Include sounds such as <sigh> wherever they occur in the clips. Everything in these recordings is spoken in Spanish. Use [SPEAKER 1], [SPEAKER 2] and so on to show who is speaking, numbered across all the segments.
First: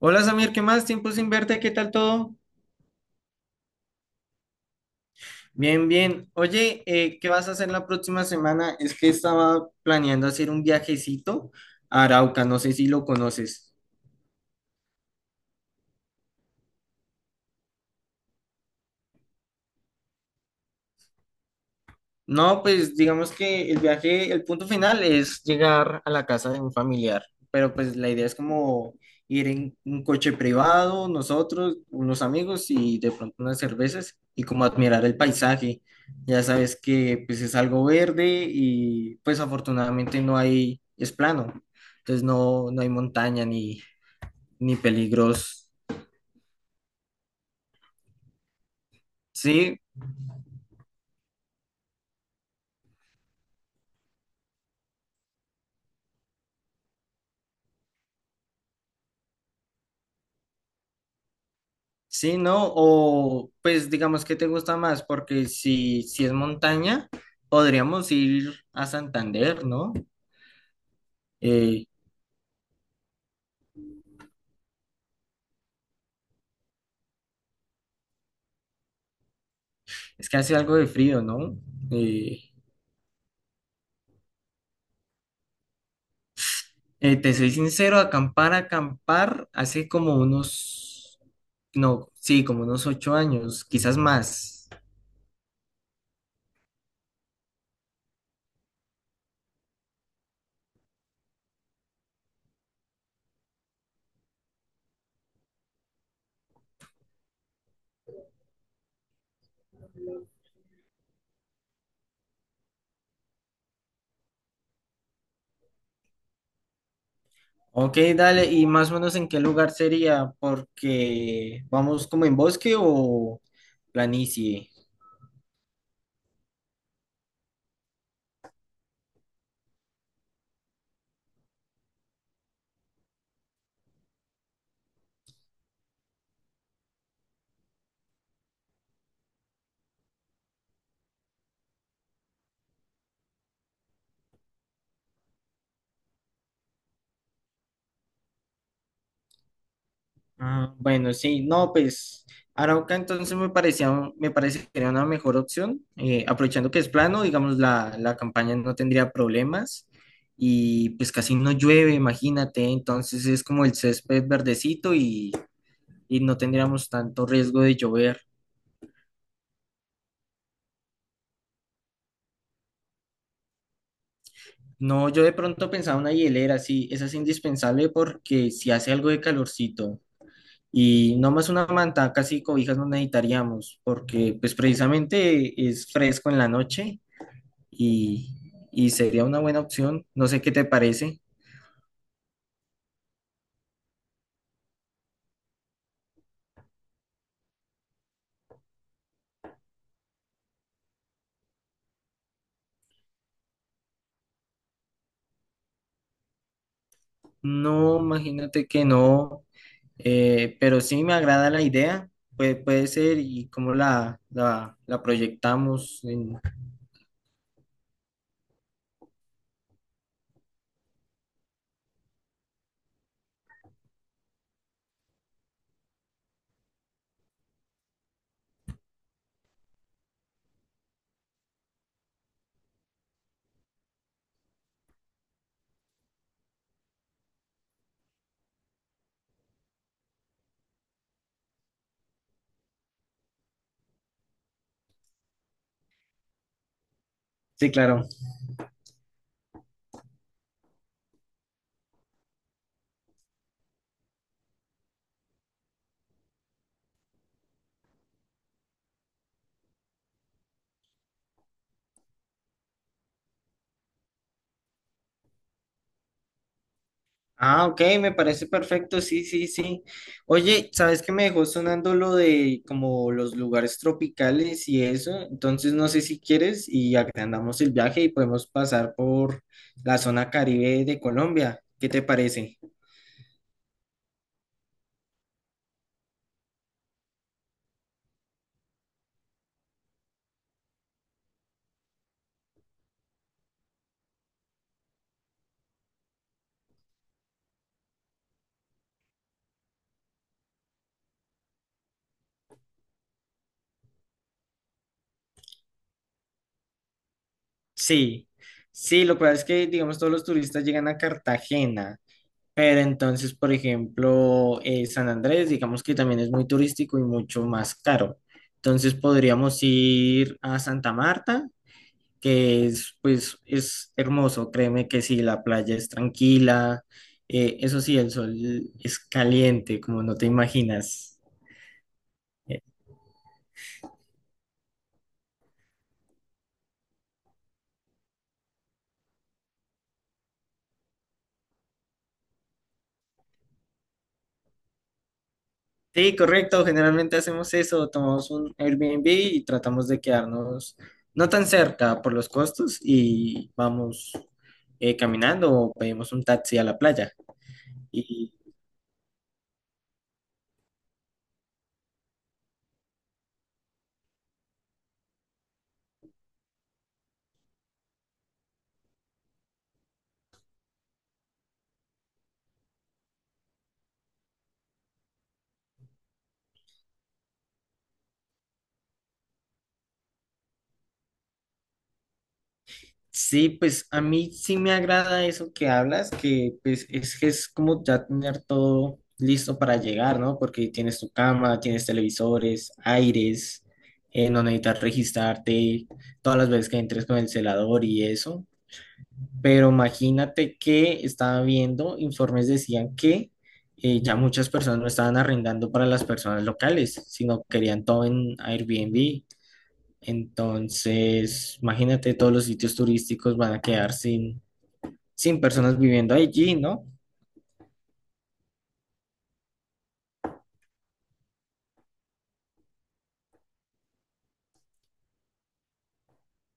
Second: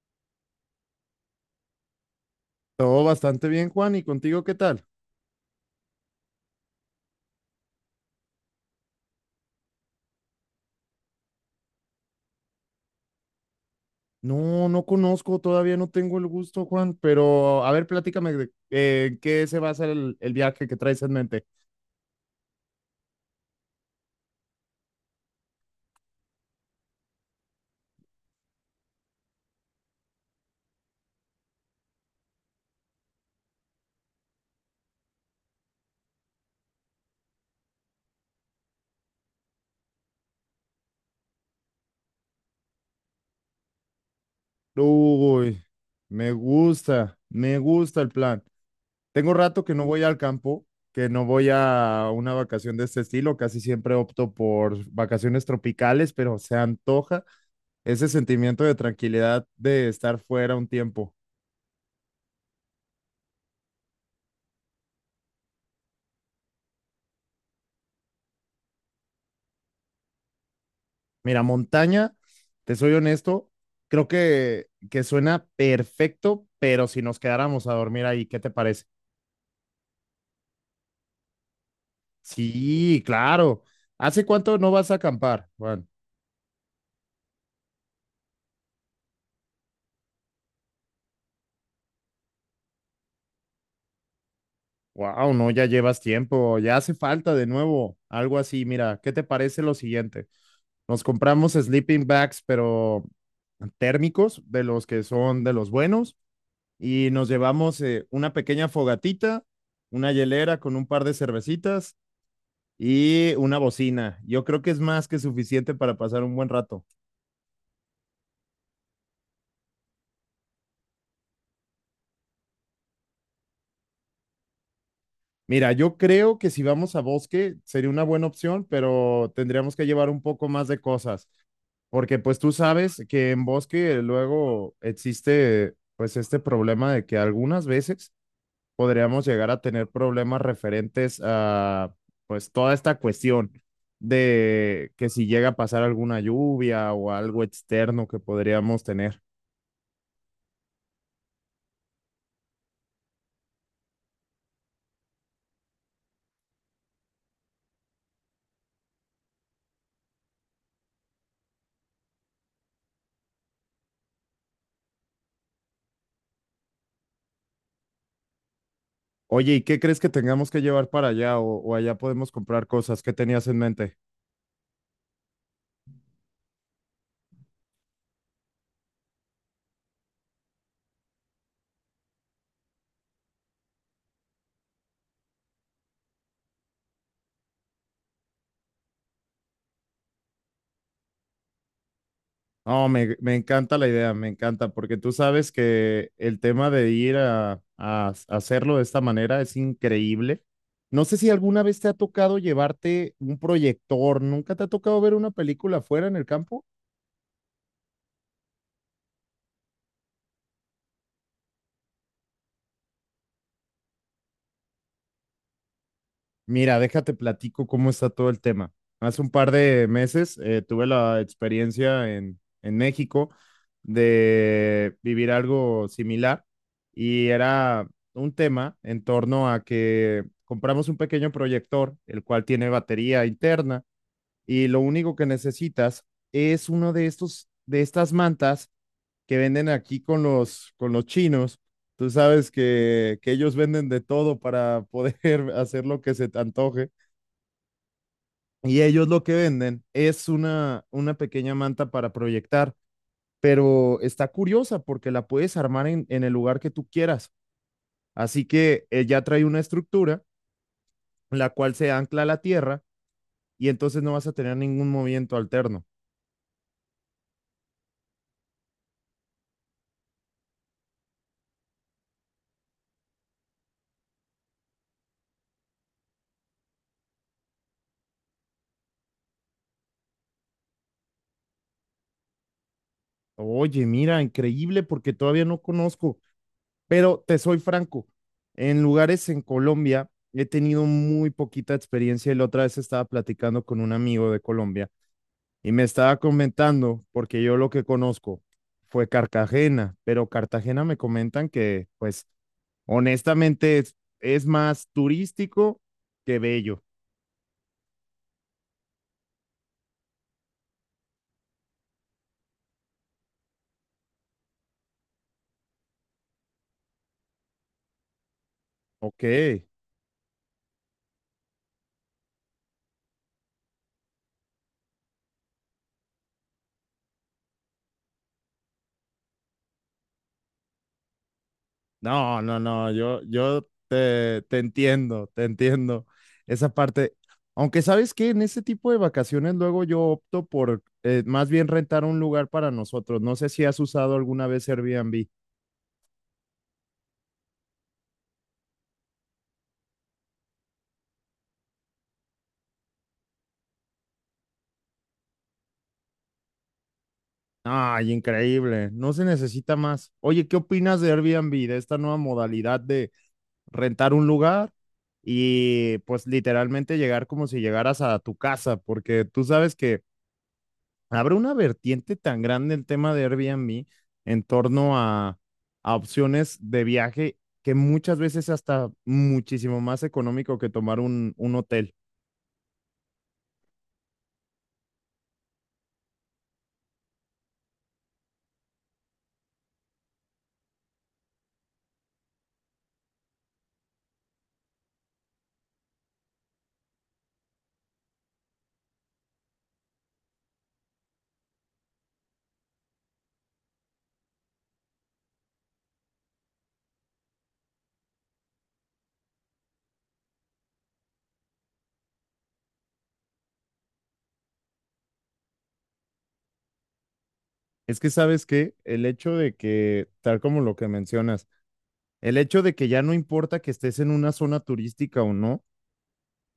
[SPEAKER 1] Hola Samir, ¿qué más? Tiempo sin verte, ¿qué tal todo?
[SPEAKER 2] Todo bastante bien, Juan. ¿Y contigo qué tal?
[SPEAKER 1] Bien, bien. Oye, ¿qué vas a hacer la próxima semana? Es que estaba planeando hacer un viajecito a Arauca, no sé si lo conoces.
[SPEAKER 2] No, no conozco, todavía no tengo el gusto, Juan, pero a ver, platícame de en qué se basa el viaje que traes en mente.
[SPEAKER 1] No, pues digamos que el viaje, el punto final es llegar a la casa de un familiar, pero pues la idea es como ir en un coche privado, nosotros, unos amigos y de pronto unas cervezas y como admirar el paisaje. Ya sabes que pues es algo verde y pues afortunadamente no hay, es plano, entonces no, no hay montaña ni, ni
[SPEAKER 2] Uy,
[SPEAKER 1] peligros,
[SPEAKER 2] me gusta el plan. Tengo rato que
[SPEAKER 1] sí.
[SPEAKER 2] no voy al campo, que no voy a una vacación de este estilo, casi siempre opto por vacaciones tropicales, pero se antoja ese sentimiento de tranquilidad de estar fuera un tiempo.
[SPEAKER 1] Sí, ¿no? O pues digamos que te gusta más, porque si es montaña, podríamos ir a Santander, ¿no?
[SPEAKER 2] Mira,
[SPEAKER 1] Eh,
[SPEAKER 2] montaña, te soy honesto, creo que suena perfecto, pero si nos quedáramos a dormir ahí, ¿qué te parece?
[SPEAKER 1] es que hace algo de frío, ¿no? Eh,
[SPEAKER 2] Sí, claro. ¿Hace cuánto no vas a acampar, Juan?
[SPEAKER 1] te soy sincero, acampar, acampar, hace como unos, no, sí, como unos 8 años, quizás más.
[SPEAKER 2] Wow, no, ya llevas tiempo, ya hace falta de nuevo, algo así. Mira, ¿qué te parece lo siguiente? Nos compramos sleeping bags, pero térmicos, de los que son de los buenos, y nos llevamos una pequeña fogatita, una hielera con un par de cervecitas y una bocina. Yo creo que es más que suficiente para pasar un buen rato.
[SPEAKER 1] Ok, dale, ¿y más o menos en qué lugar sería? Porque vamos como en bosque o planicie.
[SPEAKER 2] Mira, yo creo que si vamos a bosque sería una buena opción, pero tendríamos que llevar un poco más de cosas, porque pues tú sabes que en bosque luego existe pues este problema de que algunas veces podríamos llegar a tener problemas referentes a pues toda esta cuestión de que si llega a pasar alguna lluvia o algo externo que podríamos tener.
[SPEAKER 1] Ah, bueno, sí, no, pues Arauca entonces me parecía, me parece que era una mejor opción, aprovechando que es plano, digamos, la campaña no tendría problemas y pues casi no llueve, imagínate, entonces es como el césped verdecito y no tendríamos tanto riesgo de llover.
[SPEAKER 2] Oye, ¿y qué crees que tengamos que llevar para allá o allá podemos comprar cosas? ¿Qué tenías en mente?
[SPEAKER 1] No, yo de pronto pensaba una hielera, sí, esa es indispensable porque si hace algo de calorcito y no más una manta, casi cobijas no necesitaríamos porque pues precisamente es fresco en la noche y, y sería una buena opción. No sé qué te parece.
[SPEAKER 2] No, me encanta la idea, me encanta, porque tú sabes que el tema de ir a hacerlo de esta manera es increíble. No sé si alguna vez te ha tocado llevarte un proyector, ¿nunca te ha tocado ver una película afuera en el campo?
[SPEAKER 1] No, imagínate que no, pero sí me agrada la idea. Puede ser y cómo la proyectamos.
[SPEAKER 2] Mira, déjate platico cómo está todo el tema. Hace un par de meses tuve la experiencia en México de vivir algo similar y era un tema en torno a que compramos un pequeño proyector, el cual tiene batería interna y lo único que necesitas es uno de estos, de estas mantas que venden aquí con los chinos. Tú sabes que ellos venden de todo para poder <laughs> hacer lo que se te antoje.
[SPEAKER 1] Sí, claro.
[SPEAKER 2] Y ellos lo que venden es una pequeña manta para proyectar, pero está curiosa porque la puedes armar en el lugar que tú quieras. Así que ya trae una estructura, la cual se ancla a la tierra y entonces no vas a tener ningún movimiento alterno.
[SPEAKER 1] Ah, ok, me parece perfecto. Sí, sí, sí. Oye, ¿sabes qué me dejó sonando lo de como los lugares tropicales y eso? Entonces, no sé si quieres y agrandamos el viaje y podemos pasar por la zona Caribe de Colombia. ¿Qué te parece?
[SPEAKER 2] Oye, mira, increíble porque todavía no conozco, pero te soy franco, en lugares en Colombia he tenido muy poquita experiencia y la otra vez estaba platicando con un amigo de Colombia. Y me estaba comentando, porque yo lo que conozco fue Cartagena, pero Cartagena me comentan que, pues, honestamente es más turístico que bello.
[SPEAKER 1] Sí, sí, lo que pasa es que, digamos, todos los turistas llegan a Cartagena, pero entonces, por ejemplo, San Andrés, digamos que también es muy turístico y mucho más caro. Entonces
[SPEAKER 2] Ok.
[SPEAKER 1] podríamos ir a Santa Marta, que es, pues, es hermoso, créeme que sí, la playa es tranquila, eso sí, el sol es caliente, como no te imaginas.
[SPEAKER 2] No, no, no, yo te, te entiendo, te entiendo. Esa parte, aunque sabes que en ese tipo de vacaciones luego yo opto por más bien rentar un lugar para nosotros. No sé si has usado alguna vez Airbnb.
[SPEAKER 1] Sí, correcto. Generalmente hacemos eso, tomamos un Airbnb y tratamos de quedarnos no tan cerca por los costos y vamos caminando o pedimos un taxi a la playa.
[SPEAKER 2] Ay,
[SPEAKER 1] Y
[SPEAKER 2] increíble. No se necesita más. Oye, ¿qué opinas de Airbnb, de esta nueva modalidad de rentar un lugar y pues literalmente llegar como si llegaras a tu casa? Porque tú sabes que abre una vertiente tan grande el tema de Airbnb en torno a opciones de viaje que muchas veces es hasta muchísimo más económico que tomar un hotel.
[SPEAKER 1] sí, pues a mí sí me agrada eso que hablas, que pues es que es como ya tener todo listo para llegar, ¿no? Porque tienes tu cama, tienes televisores, aires, no necesitas registrarte todas las veces que entres con el celador y eso. Pero imagínate que estaba viendo, informes decían que ya muchas personas no estaban arrendando para las personas locales, sino querían todo en Airbnb. Entonces, imagínate, todos los sitios turísticos van a quedar sin, sin personas viviendo allí, ¿no?
[SPEAKER 2] Es que sabes que el hecho de que, tal como lo que mencionas, el hecho de que ya no importa que estés en una zona turística o no,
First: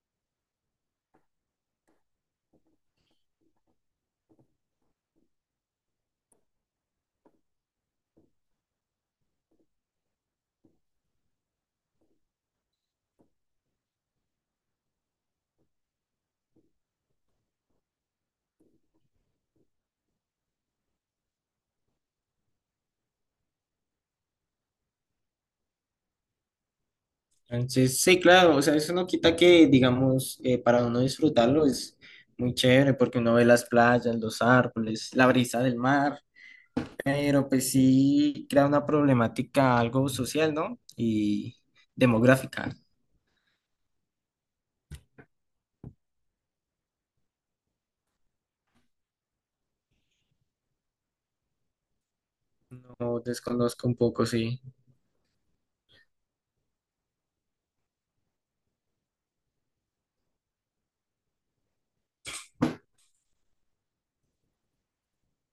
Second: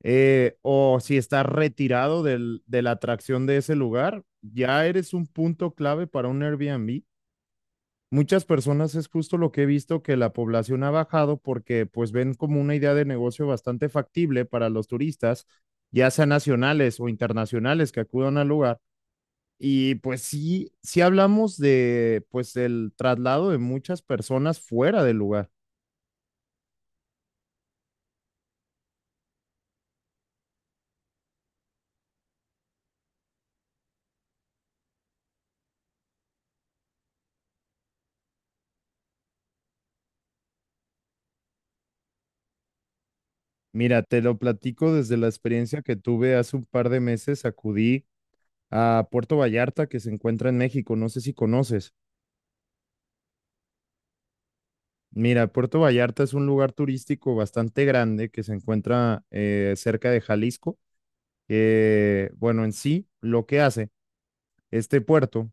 [SPEAKER 2] o si estás retirado del- de la atracción de ese lugar, ya eres un punto clave para un Airbnb. Muchas personas es justo lo que he visto que la población ha bajado porque pues ven como una idea de negocio bastante factible para los turistas, ya sean nacionales o internacionales que acudan al lugar. Y pues sí, sí hablamos de pues del traslado de muchas personas fuera del lugar.
[SPEAKER 1] Entonces, sí, claro, o sea, eso no quita que, digamos, para uno disfrutarlo es muy chévere porque uno ve las playas, los árboles, la brisa del mar. Pero pues sí crea una problemática algo social, ¿no? Y demográfica.
[SPEAKER 2] Mira, te lo platico desde la experiencia que tuve hace un par de meses. Acudí a Puerto Vallarta, que se encuentra en México. No sé si conoces.
[SPEAKER 1] No desconozco un poco, sí.
[SPEAKER 2] Mira, Puerto Vallarta es un lugar turístico bastante grande que se encuentra cerca de Jalisco. Bueno, en sí, lo que hace este puerto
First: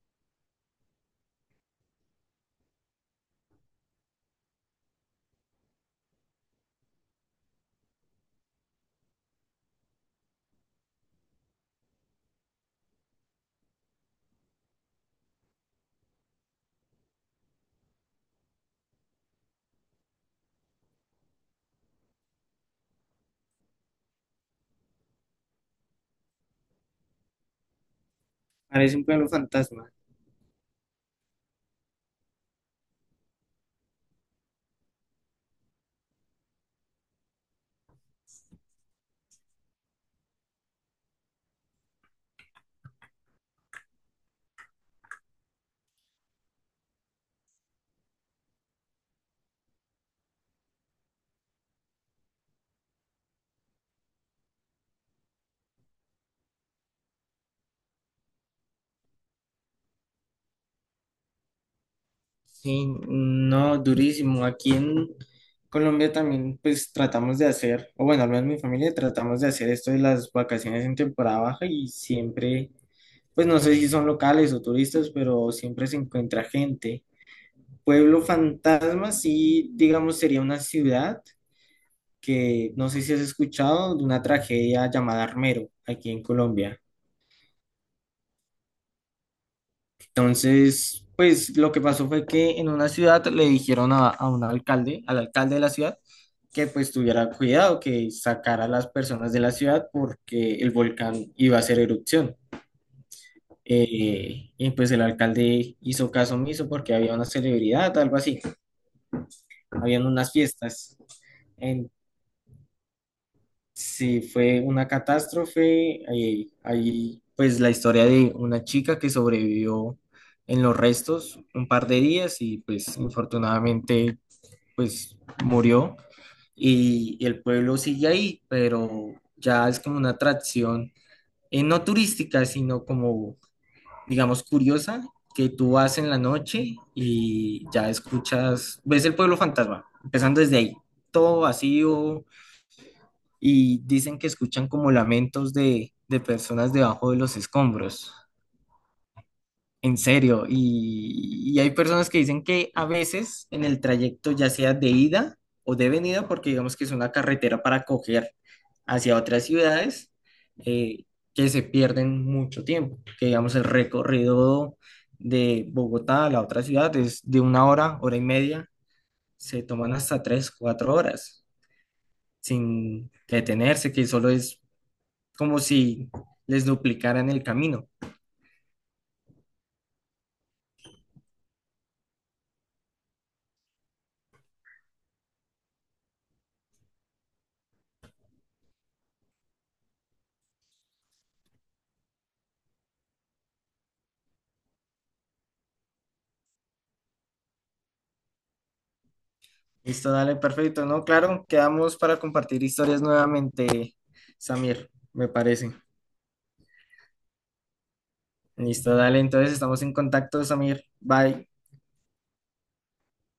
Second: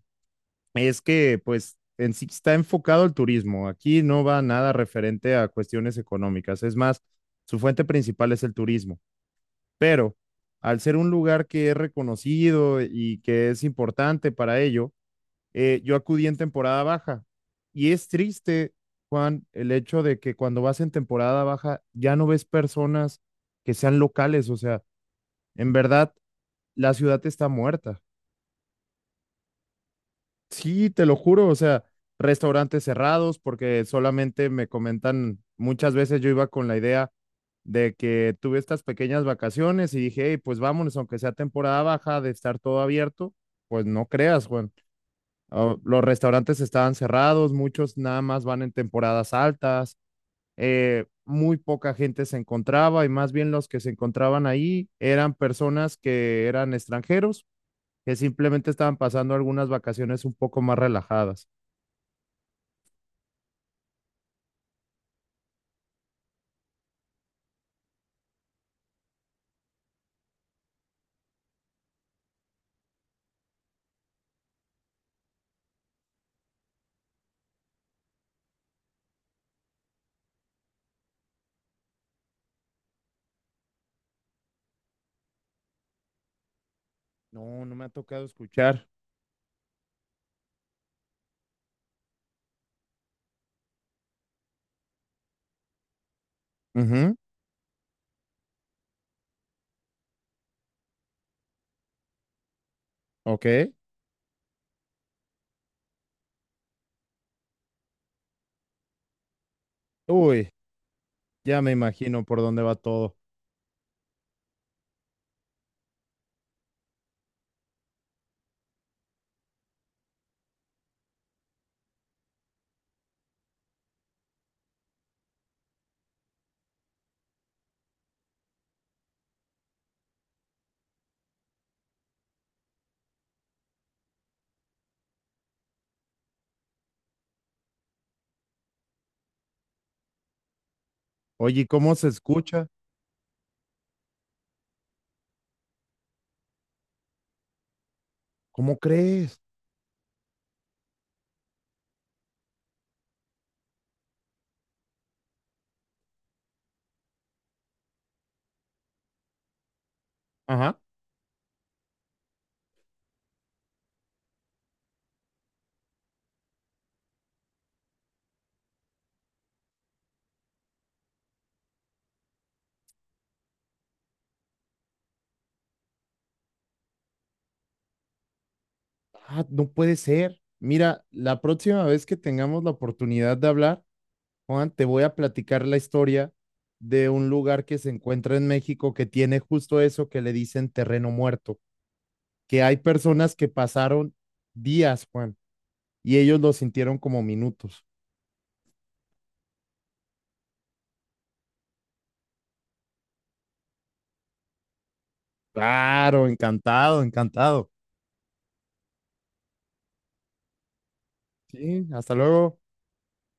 [SPEAKER 2] es que, pues, en sí está enfocado al turismo. Aquí no va nada referente a cuestiones económicas. Es más, su fuente principal es el turismo. Pero al ser un lugar que es reconocido y que es importante para ello, yo acudí en temporada baja. Y es triste, Juan, el hecho de que cuando vas en temporada baja ya no ves personas que sean locales. O sea, en verdad, la ciudad está muerta.
[SPEAKER 1] Parece un pueblo fantasma.
[SPEAKER 2] Sí, te lo juro, o sea, restaurantes cerrados, porque solamente me comentan, muchas veces yo iba con la idea de que tuve estas pequeñas vacaciones y dije, hey, pues vámonos, aunque sea temporada baja de estar todo abierto, pues no creas, Juan. Los restaurantes estaban cerrados, muchos nada más van en temporadas altas, muy poca gente se encontraba y más bien los que se encontraban ahí eran personas que eran extranjeros, que simplemente estaban pasando algunas vacaciones un poco más relajadas.
[SPEAKER 1] Sí, no, durísimo. Aquí en Colombia también pues tratamos de hacer, o bueno, al menos mi familia tratamos de hacer esto de las vacaciones en temporada baja y siempre, pues no sé si son locales o turistas, pero siempre se encuentra gente. Pueblo fantasma, sí, digamos, sería una ciudad que no sé si has escuchado de una tragedia llamada Armero aquí en Colombia.
[SPEAKER 2] No, no me ha tocado escuchar.
[SPEAKER 1] Entonces, pues lo que pasó fue que en una ciudad le dijeron a un alcalde, al alcalde de la ciudad, que pues
[SPEAKER 2] Ujú.
[SPEAKER 1] tuviera cuidado, que sacara a las personas de la ciudad porque el volcán iba a hacer erupción.
[SPEAKER 2] Ok.
[SPEAKER 1] Y pues el alcalde hizo caso omiso porque había una celebridad, algo así, habían unas
[SPEAKER 2] Uy,
[SPEAKER 1] fiestas.
[SPEAKER 2] ya me imagino por dónde va todo.
[SPEAKER 1] Sí, fue una catástrofe. Ahí, ahí, pues la historia de una chica que sobrevivió en los restos un par de días y pues infortunadamente pues murió. Y el pueblo sigue ahí, pero ya es como una atracción, no turística, sino como, digamos, curiosa, que tú vas en la noche y ya escuchas, ves el pueblo fantasma, empezando desde ahí, todo
[SPEAKER 2] Oye, ¿y cómo se
[SPEAKER 1] vacío
[SPEAKER 2] escucha?
[SPEAKER 1] y dicen que escuchan como lamentos de personas debajo de los escombros.
[SPEAKER 2] ¿Cómo crees?
[SPEAKER 1] En serio, y hay personas que dicen que a veces en el trayecto, ya sea de ida o de venida, porque digamos que es una carretera para coger hacia otras ciudades,
[SPEAKER 2] Ajá.
[SPEAKER 1] eh, que se pierden mucho tiempo, que digamos el recorrido de Bogotá a la otra ciudad es de una hora, hora y media, se toman hasta 3, 4 horas sin detenerse, que solo es como si les duplicaran el camino.
[SPEAKER 2] Ah, no puede ser. Mira, la próxima vez que tengamos la oportunidad de hablar, Juan, te voy a platicar la historia de un lugar que se encuentra en México que tiene justo eso que le dicen terreno muerto, que hay personas que pasaron días, Juan, y ellos lo sintieron como minutos.
[SPEAKER 1] Listo, dale, perfecto, ¿no? Claro, quedamos para compartir historias nuevamente, Samir, me parece.
[SPEAKER 2] Claro, encantado, encantado.
[SPEAKER 1] Listo, dale, entonces estamos en contacto, Samir. Bye.
[SPEAKER 2] Sí, hasta luego.